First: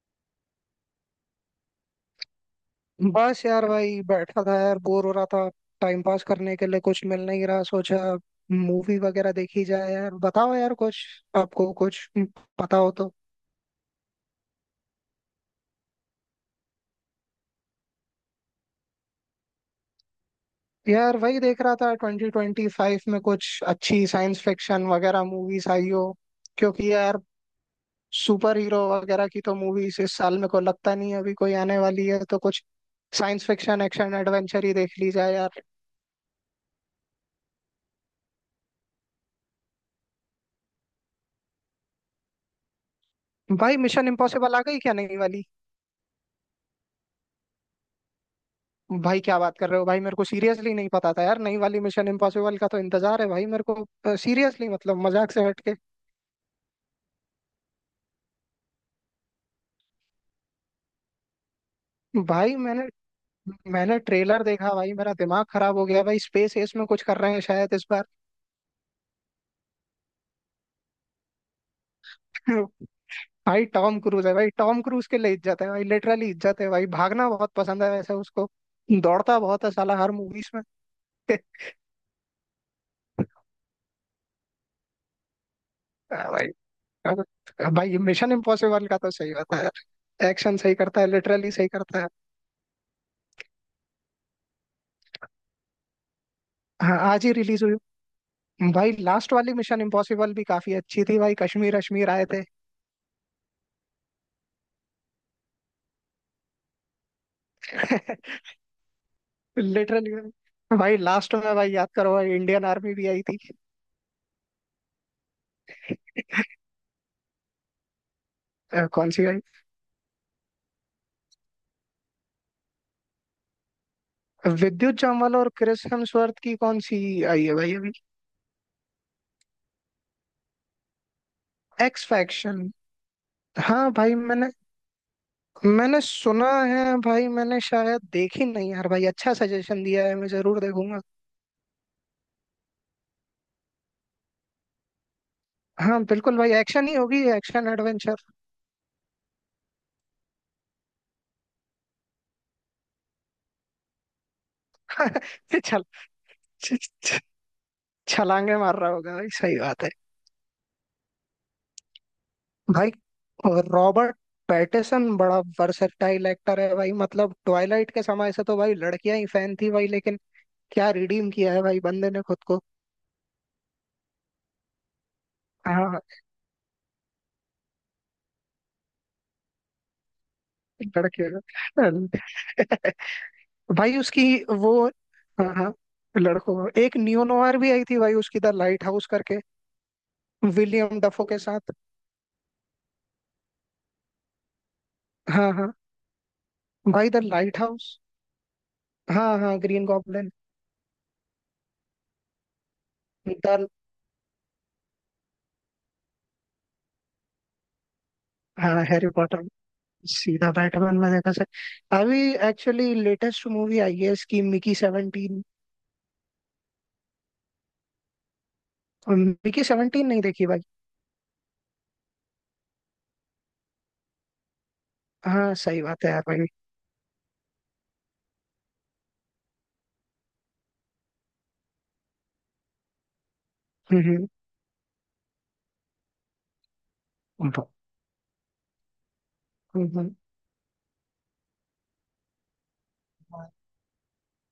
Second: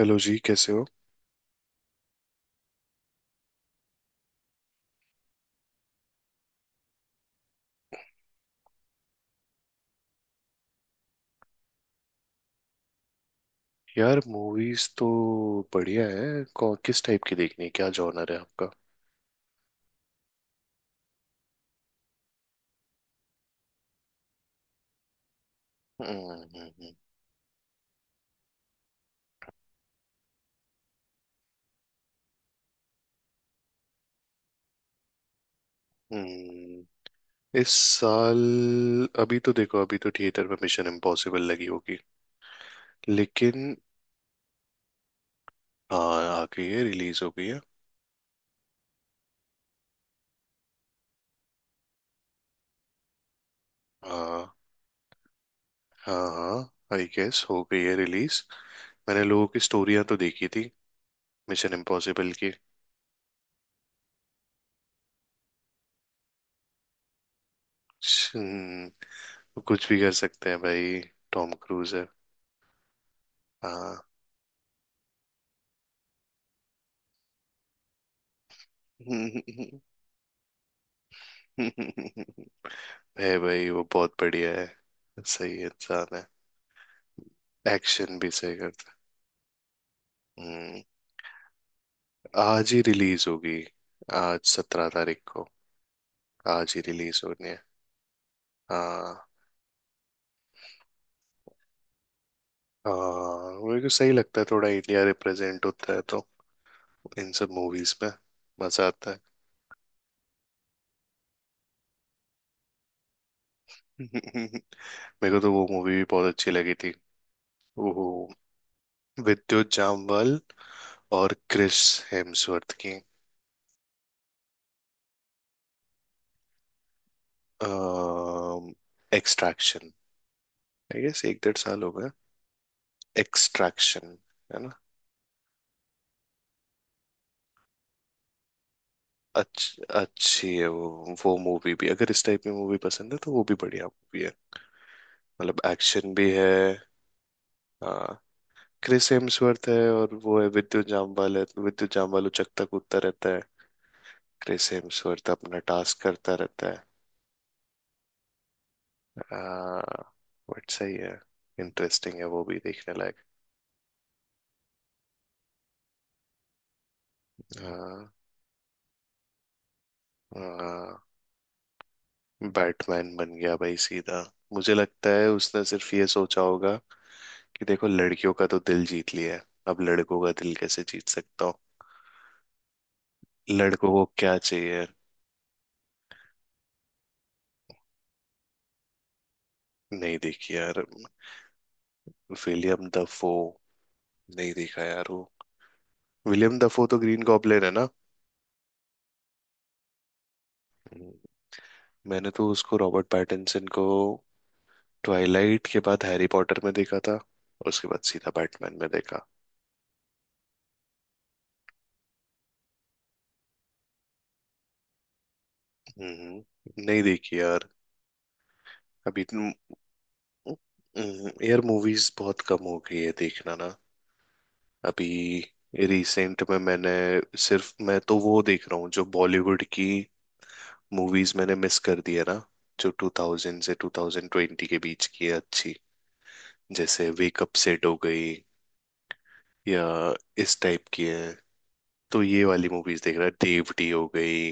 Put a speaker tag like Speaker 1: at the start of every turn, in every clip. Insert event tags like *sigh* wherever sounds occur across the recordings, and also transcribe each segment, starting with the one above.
Speaker 1: Hello जी कैसे हो।
Speaker 2: बस यार भाई बैठा था यार बोर हो रहा था। टाइम पास करने के लिए कुछ मिल नहीं रहा। सोचा मूवी वगैरह देखी जाए। यार बताओ यार कुछ, आपको कुछ पता हो तो।
Speaker 1: यार मूवीज तो बढ़िया है। किस टाइप की देखनी है, क्या जॉनर है आपका?
Speaker 2: यार वही देख रहा था, ट्वेंटी ट्वेंटी फाइव में कुछ अच्छी साइंस फिक्शन वगैरह मूवीज आई हो।
Speaker 1: हम्म हम्म,
Speaker 2: क्योंकि
Speaker 1: हम्म,
Speaker 2: यार सुपर हीरो वगैरह की तो मूवीज इस साल मेरे को लगता नहीं है अभी कोई आने वाली है, तो कुछ साइंस फिक्शन एक्शन एडवेंचर ही देख ली जाए यार।
Speaker 1: हम्म। इस साल अभी तो देखो, अभी तो थिएटर में मिशन इम्पॉसिबल लगी होगी, लेकिन
Speaker 2: भाई मिशन इम्पॉसिबल आ गई क्या, नहीं वाली?
Speaker 1: हाँ आ गई है, रिलीज हो गई है।
Speaker 2: भाई क्या बात कर रहे हो! भाई मेरे को सीरियसली नहीं पता था यार। नई वाली मिशन इम्पॉसिबल का तो इंतजार है भाई, मेरे को
Speaker 1: हाँ
Speaker 2: सीरियसली, मतलब मजाक से हट के।
Speaker 1: हाँ। हाँ, आई गेस हो गई है रिलीज। मैंने लोगों की स्टोरियां तो देखी थी मिशन इम्पॉसिबल की।
Speaker 2: भाई मैंने मैंने ट्रेलर देखा भाई, मेरा दिमाग खराब हो गया भाई। स्पेस एस में कुछ कर रहे हैं शायद इस बार।
Speaker 1: हम्म, वो कुछ भी कर सकते हैं भाई, टॉम क्रूज है।
Speaker 2: *laughs* भाई
Speaker 1: हाँ।
Speaker 2: टॉम क्रूज है भाई, टॉम क्रूज के लिए इज्जत है भाई, लिटरली इज्जत है भाई। भागना बहुत पसंद है वैसे उसको, दौड़ता बहुत है साला हर मूवीज में। *laughs*
Speaker 1: *laughs* है भाई, वो बहुत बढ़िया है, सही इंसान है।
Speaker 2: भाई, भाई
Speaker 1: एक्शन भी
Speaker 2: मिशन
Speaker 1: सही
Speaker 2: इम्पॉसिबल
Speaker 1: करता है।
Speaker 2: का तो सही होता है। एक्शन सही
Speaker 1: हम्म।
Speaker 2: करता है, लिटरली सही करता है।
Speaker 1: आज ही रिलीज होगी, आज सत्रह तारीख को आज ही
Speaker 2: हाँ
Speaker 1: रिलीज
Speaker 2: आज ही
Speaker 1: होनी है।
Speaker 2: रिलीज हुई। भाई
Speaker 1: हाँ।
Speaker 2: लास्ट वाली मिशन इम्पॉसिबल भी काफी अच्छी थी भाई, कश्मीर अश्मीर आए थे।
Speaker 1: हाँ मेरे को सही लगता है, थोड़ा इंडिया रिप्रेजेंट होता है तो इन सब मूवीज में
Speaker 2: *laughs*
Speaker 1: मजा आता है।
Speaker 2: लिटरली। भाई लास्ट में भाई याद करो भाई, इंडियन आर्मी भी आई थी।
Speaker 1: *laughs* मेरे को तो वो मूवी भी बहुत अच्छी लगी थी, वो
Speaker 2: कौन सी भाई?
Speaker 1: विद्युत जामवाल और क्रिस हेम्सवर्थ की,
Speaker 2: विद्युत जामवाल और क्रिस हेम्सवर्थ की कौन सी आई है भाई अभी?
Speaker 1: एक्सट्रैक्शन। आई गेस एक डेढ़ साल हो
Speaker 2: एक्स
Speaker 1: गए।
Speaker 2: फैक्शन? हाँ भाई
Speaker 1: एक्सट्रैक्शन,
Speaker 2: मैंने
Speaker 1: है ना।
Speaker 2: मैंने सुना है भाई, मैंने शायद देखी नहीं यार। भाई अच्छा सजेशन दिया है, मैं
Speaker 1: अच्छी
Speaker 2: जरूर
Speaker 1: है वो
Speaker 2: देखूंगा।
Speaker 1: वो मूवी भी, अगर इस टाइप में मूवी पसंद है तो वो भी बढ़िया मूवी है। मतलब
Speaker 2: हाँ
Speaker 1: एक्शन भी
Speaker 2: बिल्कुल
Speaker 1: है।
Speaker 2: भाई, एक्शन ही होगी, एक्शन एडवेंचर।
Speaker 1: हाँ, क्रिस हेम्सवर्थ है और वो है विद्युत जामवाल है, तो विद्युत जामवाल उचकता कूदता रहता है, क्रिस
Speaker 2: *laughs*
Speaker 1: हेम्सवर्थ अपना
Speaker 2: चल।
Speaker 1: टास्क करता रहता
Speaker 2: छ-
Speaker 1: है।
Speaker 2: छ- छलांगे मार रहा होगा भाई, सही
Speaker 1: हाँ
Speaker 2: बात है।
Speaker 1: बट सही है, इंटरेस्टिंग है, वो भी
Speaker 2: भाई
Speaker 1: देखने लायक।
Speaker 2: रॉबर्ट पैटिसन बड़ा वर्सेटाइल एक्टर है भाई। मतलब ट्वाइलाइट के
Speaker 1: हाँ।
Speaker 2: समय से तो भाई लड़कियां ही फैन थी भाई, लेकिन क्या
Speaker 1: हाँ,
Speaker 2: रिडीम किया है भाई बंदे ने खुद को।
Speaker 1: बैटमैन बन गया भाई सीधा। मुझे लगता है उसने सिर्फ
Speaker 2: हाँ।
Speaker 1: ये सोचा होगा कि देखो लड़कियों का तो दिल जीत लिया है, अब लड़कों का दिल कैसे जीत
Speaker 2: लड़कियों
Speaker 1: सकता हूँ।
Speaker 2: *laughs*
Speaker 1: लड़कों
Speaker 2: भाई
Speaker 1: को
Speaker 2: उसकी,
Speaker 1: क्या
Speaker 2: वो,
Speaker 1: चाहिए।
Speaker 2: हाँ हाँ, लड़कों को। एक नियो नोवार भी आई थी भाई उसकी, द लाइट हाउस करके,
Speaker 1: नहीं देखी यार।
Speaker 2: विलियम डफो के साथ।
Speaker 1: विलियम दफो नहीं देखा यार वो।
Speaker 2: हाँ हाँ
Speaker 1: विलियम दफो तो
Speaker 2: भाई,
Speaker 1: ग्रीन
Speaker 2: द लाइट
Speaker 1: गॉब्लिन है ना।
Speaker 2: हाउस। हाँ हाँ, ग्रीन गॉब्लिन।
Speaker 1: हम्म। मैंने तो उसको, रॉबर्ट
Speaker 2: द
Speaker 1: पैटिंसन को, ट्वाइलाइट के बाद हैरी पॉटर में देखा था और उसके बाद सीधा बैटमैन
Speaker 2: हाँ
Speaker 1: में
Speaker 2: हैरी
Speaker 1: देखा।
Speaker 2: पॉटर, सीधा बैटमैन में देखा सर। अभी एक्चुअली लेटेस्ट मूवी आई है इसकी, मिकी 17।
Speaker 1: हम्म। नहीं देखी यार। अभी तो-
Speaker 2: मिकी 17 नहीं देखी भाई?
Speaker 1: यार मूवीज बहुत कम हो गई है देखना ना अभी।
Speaker 2: हाँ सही बात है यार
Speaker 1: रिसेंट
Speaker 2: भाई।
Speaker 1: में मैंने सिर्फ, मैं तो वो देख रहा हूँ जो बॉलीवुड की मूवीज मैंने मिस कर दी है ना, जो 2000 से
Speaker 2: हम्म।
Speaker 1: 2020 के बीच की है अच्छी, जैसे
Speaker 2: हम्म।
Speaker 1: वेकअप सेट हो गई, या
Speaker 2: हम्म, हम्म।
Speaker 1: इस टाइप की है, तो ये वाली मूवीज देख रहा है, देवटी हो गई।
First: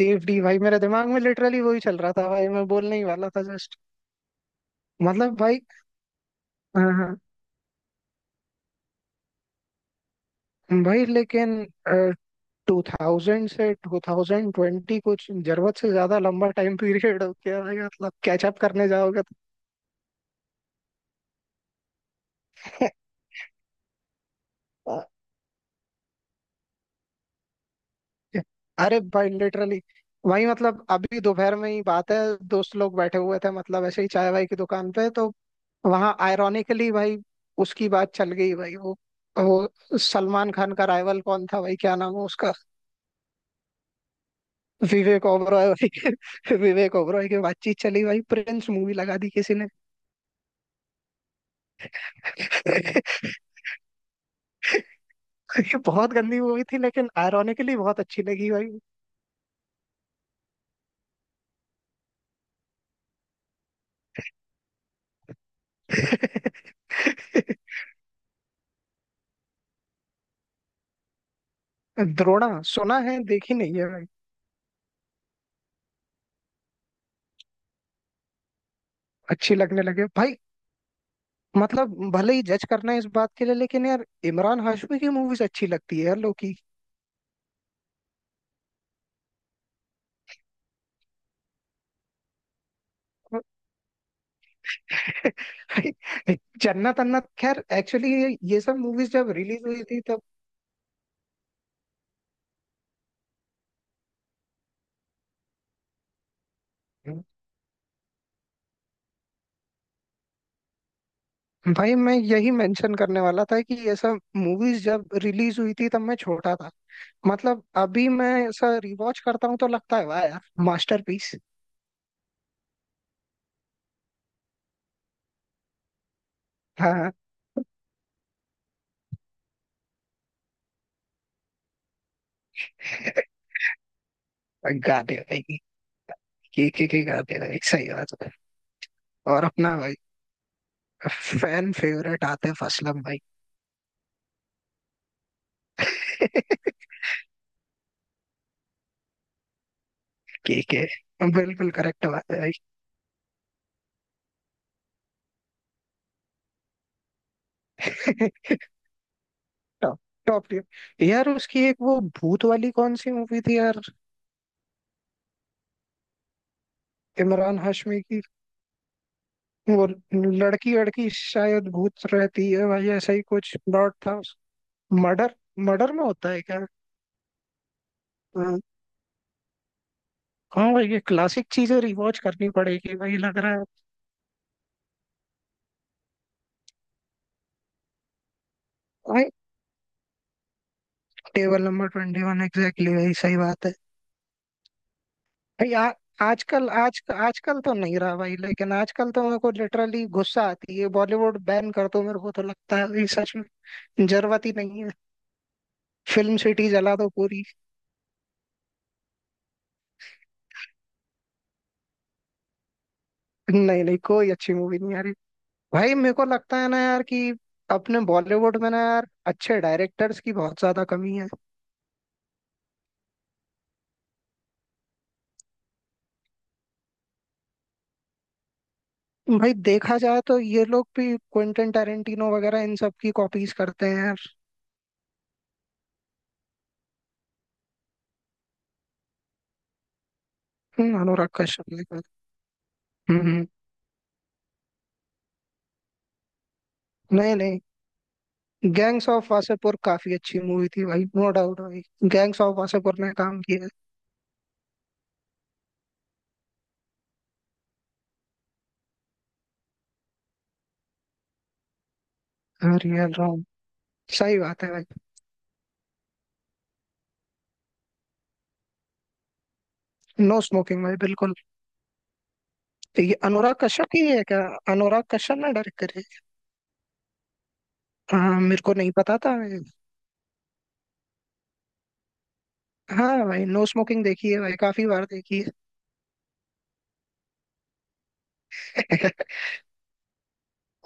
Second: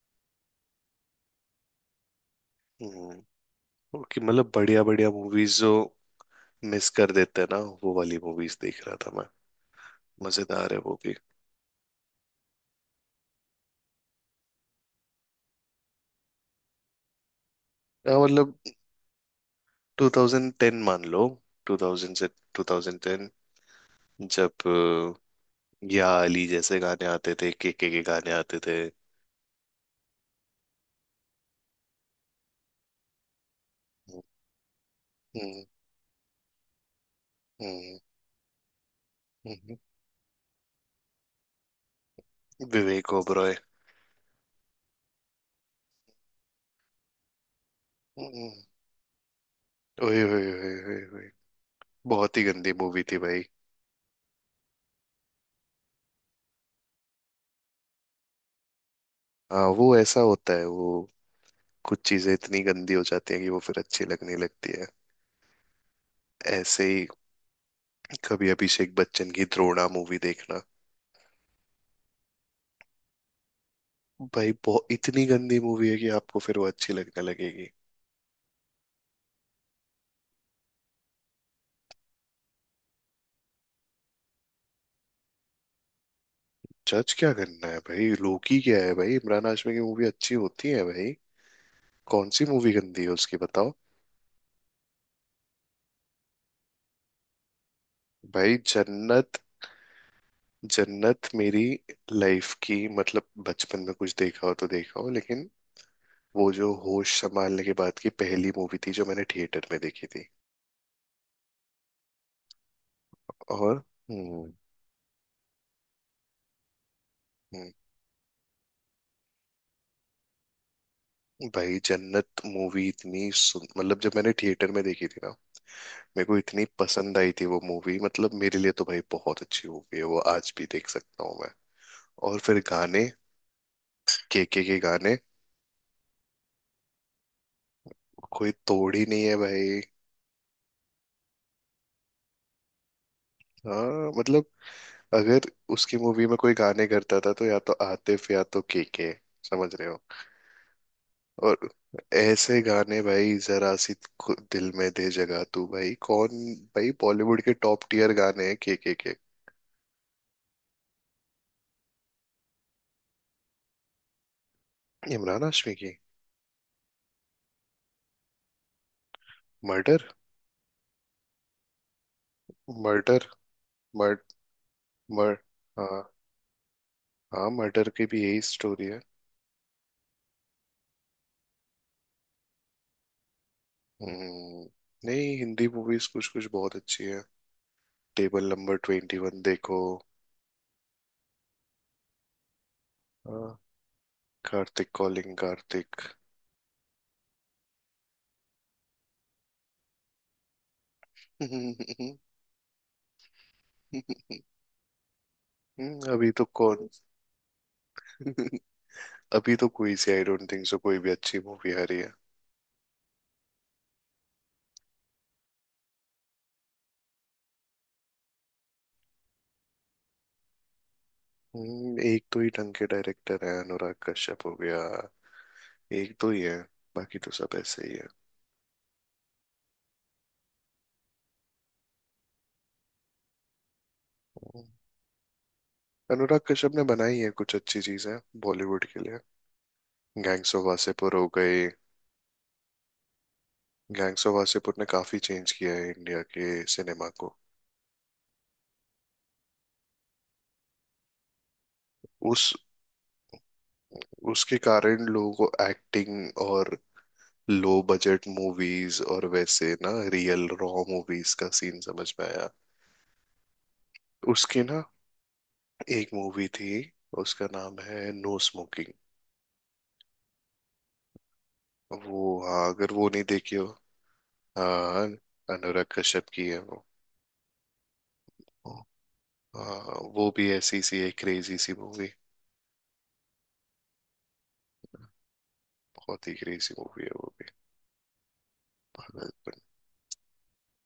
Speaker 2: देव डी भाई, मेरे दिमाग में लिटरली वही चल रहा था भाई, मैं बोलने ही
Speaker 1: हम्म,
Speaker 2: वाला था जस्ट।
Speaker 1: और कि मतलब बढ़िया बढ़िया
Speaker 2: मतलब
Speaker 1: मूवीज
Speaker 2: भाई,
Speaker 1: जो मिस
Speaker 2: हाँ
Speaker 1: कर
Speaker 2: हाँ।
Speaker 1: देते हैं ना, वो वाली मूवीज देख रहा था मैं। मजेदार है वो
Speaker 2: भाई
Speaker 1: भी।
Speaker 2: लेकिन टू थाउजेंड से टू थाउजेंड ट्वेंटी कुछ जरूरत से ज्यादा लंबा टाइम पीरियड हो गया भाई, मतलब
Speaker 1: हाँ, मतलब
Speaker 2: कैचअप करने जाओगे
Speaker 1: 2010 मान लो, 2000 से 2010, जब
Speaker 2: तो। *laughs*
Speaker 1: या अली जैसे गाने आते थे, के गाने आते थे।
Speaker 2: अरे भाई लिटरली वही, मतलब अभी दोपहर में ही बात है, दोस्त लोग बैठे हुए थे मतलब, ऐसे ही चाय वाय की दुकान पे तो,
Speaker 1: हम्म,
Speaker 2: वहां आयरॉनिकली भाई उसकी
Speaker 1: हम्म,
Speaker 2: बात चल गई भाई। वो
Speaker 1: हम्म,
Speaker 2: वो सलमान खान का राइवल कौन था भाई, क्या नाम है उसका?
Speaker 1: विवेक ओबरॉय।
Speaker 2: विवेक ओबरॉय भाई *laughs* विवेक ओबरॉय की बातचीत चली भाई,
Speaker 1: हम्म,
Speaker 2: प्रिंस मूवी लगा दी किसी ने।
Speaker 1: ओए ओए ओए ओए ओए, बहुत ही गंदी मूवी थी
Speaker 2: *laughs*
Speaker 1: भाई।
Speaker 2: ये बहुत गंदी मूवी थी लेकिन आयरॉनिकली बहुत अच्छी लगी भाई।
Speaker 1: हाँ वो ऐसा होता है वो, कुछ चीजें इतनी गंदी हो जाती हैं कि वो फिर अच्छी लगने लगती है। ऐसे ही
Speaker 2: *laughs*
Speaker 1: कभी अभिषेक बच्चन की द्रोणा मूवी देखना,
Speaker 2: द्रोणा सुना है, देखी नहीं है भाई।
Speaker 1: भाई बहुत, इतनी गंदी मूवी है कि आपको फिर वो अच्छी लगने लगेगी।
Speaker 2: अच्छी लगने लगे भाई। मतलब भले ही जज करना है इस बात के लिए, लेकिन यार इमरान हाशमी की मूवीज अच्छी लगती है यार लोग की।
Speaker 1: जज क्या करना है भाई, लोकी क्या है भाई, इमरान हाशमी की मूवी अच्छी होती है भाई। कौन सी मूवी गंदी है उसकी बताओ।
Speaker 2: *laughs* जन्नत अन्नत, खैर एक्चुअली ये,
Speaker 1: भाई
Speaker 2: ये सब मूवीज जब
Speaker 1: जन्नत,
Speaker 2: रिलीज हुई थी तब,
Speaker 1: जन्नत मेरी लाइफ की, मतलब बचपन में कुछ देखा हो तो देखा हो, लेकिन वो जो होश संभालने के बाद की पहली मूवी थी जो मैंने थिएटर में देखी थी।
Speaker 2: भाई मैं यही मेंशन करने वाला था कि
Speaker 1: और
Speaker 2: ये सब
Speaker 1: हम्म।
Speaker 2: मूवीज जब रिलीज हुई थी तब मैं छोटा था। मतलब
Speaker 1: हम्म,
Speaker 2: अभी मैं ऐसा रिवॉच करता हूँ तो लगता है वाह यार, मास्टरपीस।
Speaker 1: भाई जन्नत मूवी इतनी सुन, मतलब जब मैंने थिएटर में देखी थी ना, मेरे को इतनी
Speaker 2: हाँ हाँ।
Speaker 1: पसंद आई थी वो मूवी, मतलब मेरे लिए तो भाई बहुत अच्छी मूवी है, वो आज भी देख सकता हूँ मैं। और फिर गाने,
Speaker 2: *laughs*
Speaker 1: के गाने,
Speaker 2: गाने भाई, की गाने भाई, सही बात है।
Speaker 1: कोई तोड़ ही नहीं है
Speaker 2: और अपना
Speaker 1: भाई।
Speaker 2: भाई फैन फेवरेट आतिफ असलम भाई।
Speaker 1: हाँ मतलब, अगर उसकी मूवी में कोई गाने
Speaker 2: *laughs*
Speaker 1: करता था तो या तो आतिफ या तो केके, समझ रहे हो।
Speaker 2: केके,
Speaker 1: और
Speaker 2: बिल्कुल करेक्ट बात है भाई।
Speaker 1: ऐसे गाने भाई, जरा सी, दिल में दे जगह तू, भाई कौन, भाई बॉलीवुड के टॉप टीयर गाने हैं
Speaker 2: *laughs*
Speaker 1: केके के।
Speaker 2: टॉप, टॉप टियर यार। उसकी एक वो भूत वाली कौन सी मूवी थी यार,
Speaker 1: इमरान हाशमी की
Speaker 2: इमरान हाशमी की? वो
Speaker 1: मर्डर।
Speaker 2: लड़की लड़की शायद भूत रहती है भाई, ऐसा ही
Speaker 1: मर्डर
Speaker 2: कुछ प्लॉट था
Speaker 1: मर्ड
Speaker 2: उस। मर्डर,
Speaker 1: मर्ड
Speaker 2: मर्डर
Speaker 1: हाँ।
Speaker 2: में होता है क्या?
Speaker 1: हाँ, मर्डर की भी यही
Speaker 2: हाँ।
Speaker 1: स्टोरी है।
Speaker 2: हाँ भाई ये क्लासिक चीजें रिवॉच करनी पड़ेगी भाई, लग रहा है।
Speaker 1: हम्म। नहीं हिंदी मूवीज कुछ कुछ बहुत अच्छी है। टेबल नंबर ट्वेंटी
Speaker 2: भाई
Speaker 1: वन देखो।
Speaker 2: Table number twenty one, exactly भाई, सही
Speaker 1: हाँ,
Speaker 2: बात है।
Speaker 1: कार्तिक कॉलिंग
Speaker 2: भाई आ,
Speaker 1: कार्तिक।
Speaker 2: आजकल आज आजकल तो नहीं रहा भाई, लेकिन आजकल तो मेरे को लिटरली गुस्सा आती है। बॉलीवुड बैन कर दो, मेरे को तो लगता है भाई, सच में जरूरत ही
Speaker 1: *laughs*
Speaker 2: नहीं है।
Speaker 1: अभी
Speaker 2: फिल्म
Speaker 1: तो
Speaker 2: सिटी
Speaker 1: कौन,
Speaker 2: जला दो पूरी।
Speaker 1: *laughs* अभी तो कोई सी, आई डोंट थिंक सो कोई भी अच्छी मूवी आ रही है।
Speaker 2: नहीं नहीं, कोई अच्छी मूवी नहीं आ रही। भाई मेरे को लगता है ना यार कि अपने बॉलीवुड में ना यार अच्छे डायरेक्टर्स की बहुत ज्यादा कमी है।
Speaker 1: एक तो ही ढंग के डायरेक्टर है, अनुराग कश्यप हो गया, एक दो ही है, बाकी तो सब ऐसे ही है।
Speaker 2: भाई देखा जाए तो ये लोग भी क्विंटन टेरेंटिनो वगैरह इन सब की कॉपीज करते हैं यार।
Speaker 1: हम्म, अनुराग कश्यप ने बनाई है कुछ अच्छी चीजें बॉलीवुड के लिए, गैंग्स ऑफ वासेपुर हो
Speaker 2: अनुराग
Speaker 1: गए।
Speaker 2: कश्यप ने हम्म हम्म।
Speaker 1: गैंग्स ऑफ वासेपुर ने काफी चेंज किया है इंडिया के सिनेमा को।
Speaker 2: नहीं नहीं, गैंग्स ऑफ वासेपुर काफी अच्छी मूवी थी भाई, नो डाउट भाई। गैंग्स
Speaker 1: उस
Speaker 2: ऑफ वासेपुर ने काम किया
Speaker 1: उसके कारण लोगों को एक्टिंग और लो बजट मूवीज और वैसे ना रियल रॉ मूवीज का सीन समझ में आया।
Speaker 2: है। रियल रॉन्ग, सही
Speaker 1: उसकी
Speaker 2: बात है
Speaker 1: ना
Speaker 2: भाई।
Speaker 1: एक मूवी थी, उसका नाम है नो स्मोकिंग।
Speaker 2: नो स्मोकिंग भाई, बिल्कुल।
Speaker 1: वो, हाँ, अगर वो
Speaker 2: ये
Speaker 1: नहीं
Speaker 2: अनुराग
Speaker 1: देखी हो।
Speaker 2: कश्यप की है क्या? अनुराग
Speaker 1: हाँ,
Speaker 2: कश्यप ने डायरेक्ट
Speaker 1: अनुराग
Speaker 2: करी
Speaker 1: कश्यप की है वो।
Speaker 2: है? हाँ मेरे को नहीं पता था भाई।
Speaker 1: हाँ वो भी ऐसी सी एक क्रेजी सी मूवी,
Speaker 2: हाँ भाई नो स्मोकिंग देखी है भाई, काफी बार देखी है।
Speaker 1: बहुत ही क्रेजी मूवी है वो भी,
Speaker 2: *laughs*
Speaker 1: पागलपन।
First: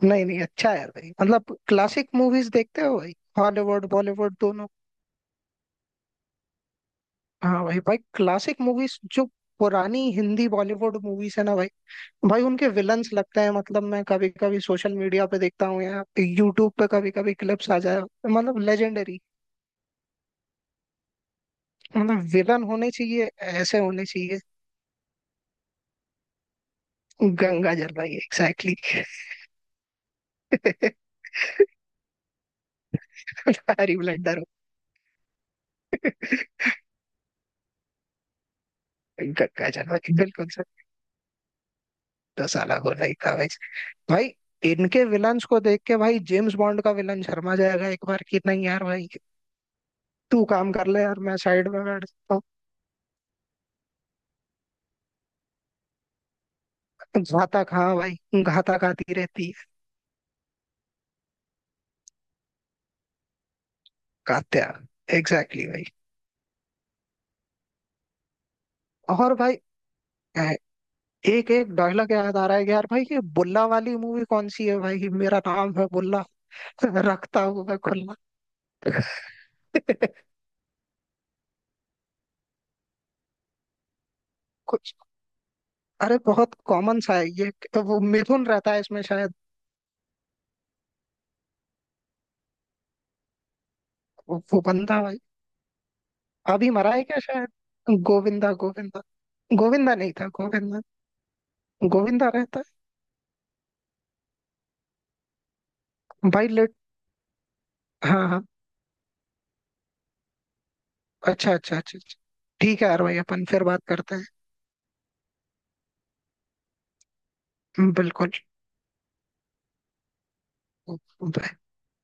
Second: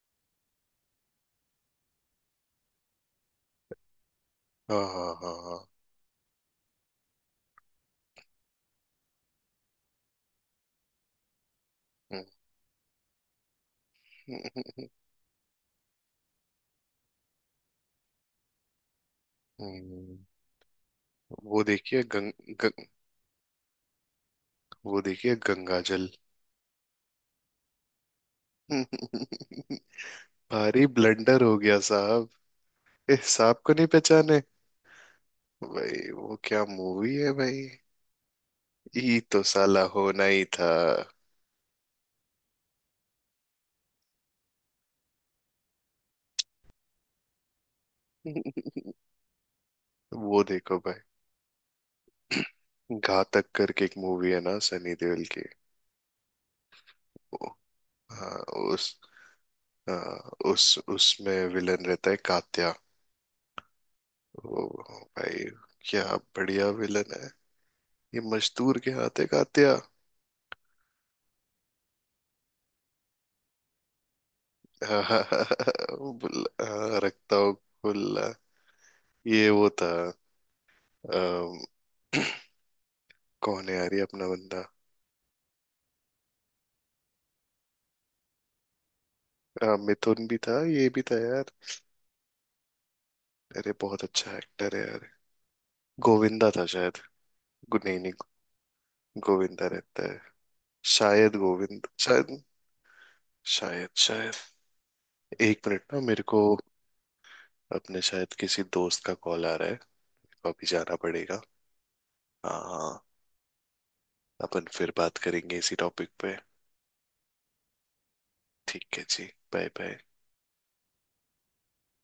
Speaker 2: नहीं नहीं, अच्छा है भाई, मतलब क्लासिक मूवीज देखते हो भाई, हॉलीवुड बॉलीवुड दोनों।
Speaker 1: हाँ हाँ हाँ हाँ।
Speaker 2: हाँ भाई, भाई क्लासिक मूवीज जो पुरानी हिंदी बॉलीवुड मूवीज है ना भाई,
Speaker 1: हम्म,
Speaker 2: भाई उनके विलन्स लगते हैं मतलब। मैं कभी कभी
Speaker 1: *laughs*
Speaker 2: सोशल मीडिया पे देखता हूँ या यूट्यूब पे, कभी कभी क्लिप्स आ जाए, मतलब लेजेंडरी।
Speaker 1: हम्म, वो देखिए
Speaker 2: मतलब
Speaker 1: गंग,
Speaker 2: विलन
Speaker 1: गंग
Speaker 2: होने चाहिए, ऐसे होने चाहिए।
Speaker 1: वो देखिए गंगा जल।
Speaker 2: गंगा जल भाई, एग्जैक्टली।
Speaker 1: *laughs* भारी ब्लंडर हो गया साहब, इस साहब को नहीं
Speaker 2: हरी ब्लडर
Speaker 1: पहचाने।
Speaker 2: हो।
Speaker 1: भाई वो क्या मूवी है भाई, ये तो
Speaker 2: गंगा
Speaker 1: साला
Speaker 2: जल भाई,
Speaker 1: होना ही
Speaker 2: बिल्कुल सर।
Speaker 1: था।
Speaker 2: तो साला बोला ही था भाई। भाई इनके विलन्स को देख के भाई जेम्स बॉन्ड का विलन शर्मा जाएगा एक बार, कि नहीं यार भाई?
Speaker 1: *laughs* वो
Speaker 2: तू काम
Speaker 1: देखो
Speaker 2: कर
Speaker 1: भाई,
Speaker 2: ले यार, मैं साइड में बैठ जाता
Speaker 1: घातक करके एक मूवी है ना सनी देओल की।
Speaker 2: हूँ।
Speaker 1: वो,
Speaker 2: घातक, हाँ
Speaker 1: हाँ।
Speaker 2: भाई घातक
Speaker 1: उस
Speaker 2: आती रहती है।
Speaker 1: हाँ, उस उसमें विलन रहता है कात्या। ओ
Speaker 2: कात्या,
Speaker 1: भाई,
Speaker 2: एग्जैक्टली।
Speaker 1: क्या बढ़िया विलन है, ये मजदूर के हाथ है
Speaker 2: और भाई
Speaker 1: कात्या।
Speaker 2: एक एक डायलॉग याद आ रहा है कि यार भाई, ये बुल्ला वाली मूवी कौन सी है भाई? मेरा नाम है
Speaker 1: *laughs*
Speaker 2: बुल्ला
Speaker 1: बुल्ला,
Speaker 2: *laughs*
Speaker 1: हाँ, रखता
Speaker 2: रखता
Speaker 1: हूँ,
Speaker 2: हूँ मैं खुल्ला।
Speaker 1: बुल्ला, ये वो था।
Speaker 2: *laughs*
Speaker 1: अम, *clears throat* कौन है यार ये अपना बंदा।
Speaker 2: कुछ, अरे बहुत कॉमन सा है ये तो। वो मिथुन रहता है इसमें शायद।
Speaker 1: मिथुन भी था, ये भी था यार, अरे बहुत अच्छा
Speaker 2: वो
Speaker 1: एक्टर है
Speaker 2: बंदा
Speaker 1: यार।
Speaker 2: भाई,
Speaker 1: गोविंदा था
Speaker 2: अभी मरा
Speaker 1: शायद।
Speaker 2: है क्या शायद?
Speaker 1: नहीं नहीं,
Speaker 2: गोविंदा गोविंदा,
Speaker 1: गोविंदा
Speaker 2: गोविंदा
Speaker 1: रहता
Speaker 2: नहीं
Speaker 1: है,
Speaker 2: था? गोविंदा,
Speaker 1: शायद गोविंद,
Speaker 2: गोविंदा
Speaker 1: शायद,
Speaker 2: रहता
Speaker 1: शायद, शायद। एक मिनट ना मेरे
Speaker 2: है
Speaker 1: को,
Speaker 2: भाई। लेट?
Speaker 1: अपने
Speaker 2: हाँ
Speaker 1: शायद
Speaker 2: हाँ,
Speaker 1: किसी दोस्त का कॉल आ रहा है, तो अभी जाना पड़ेगा।
Speaker 2: अच्छा अच्छा अच्छा अच्छा।
Speaker 1: हाँ
Speaker 2: ठीक है यार
Speaker 1: हाँ।
Speaker 2: भाई, अपन फिर बात करते
Speaker 1: अपन फिर बात करेंगे इसी टॉपिक पे।
Speaker 2: हैं, बिल्कुल।
Speaker 1: ठीक है जी। Bye bye.
Speaker 2: Bye.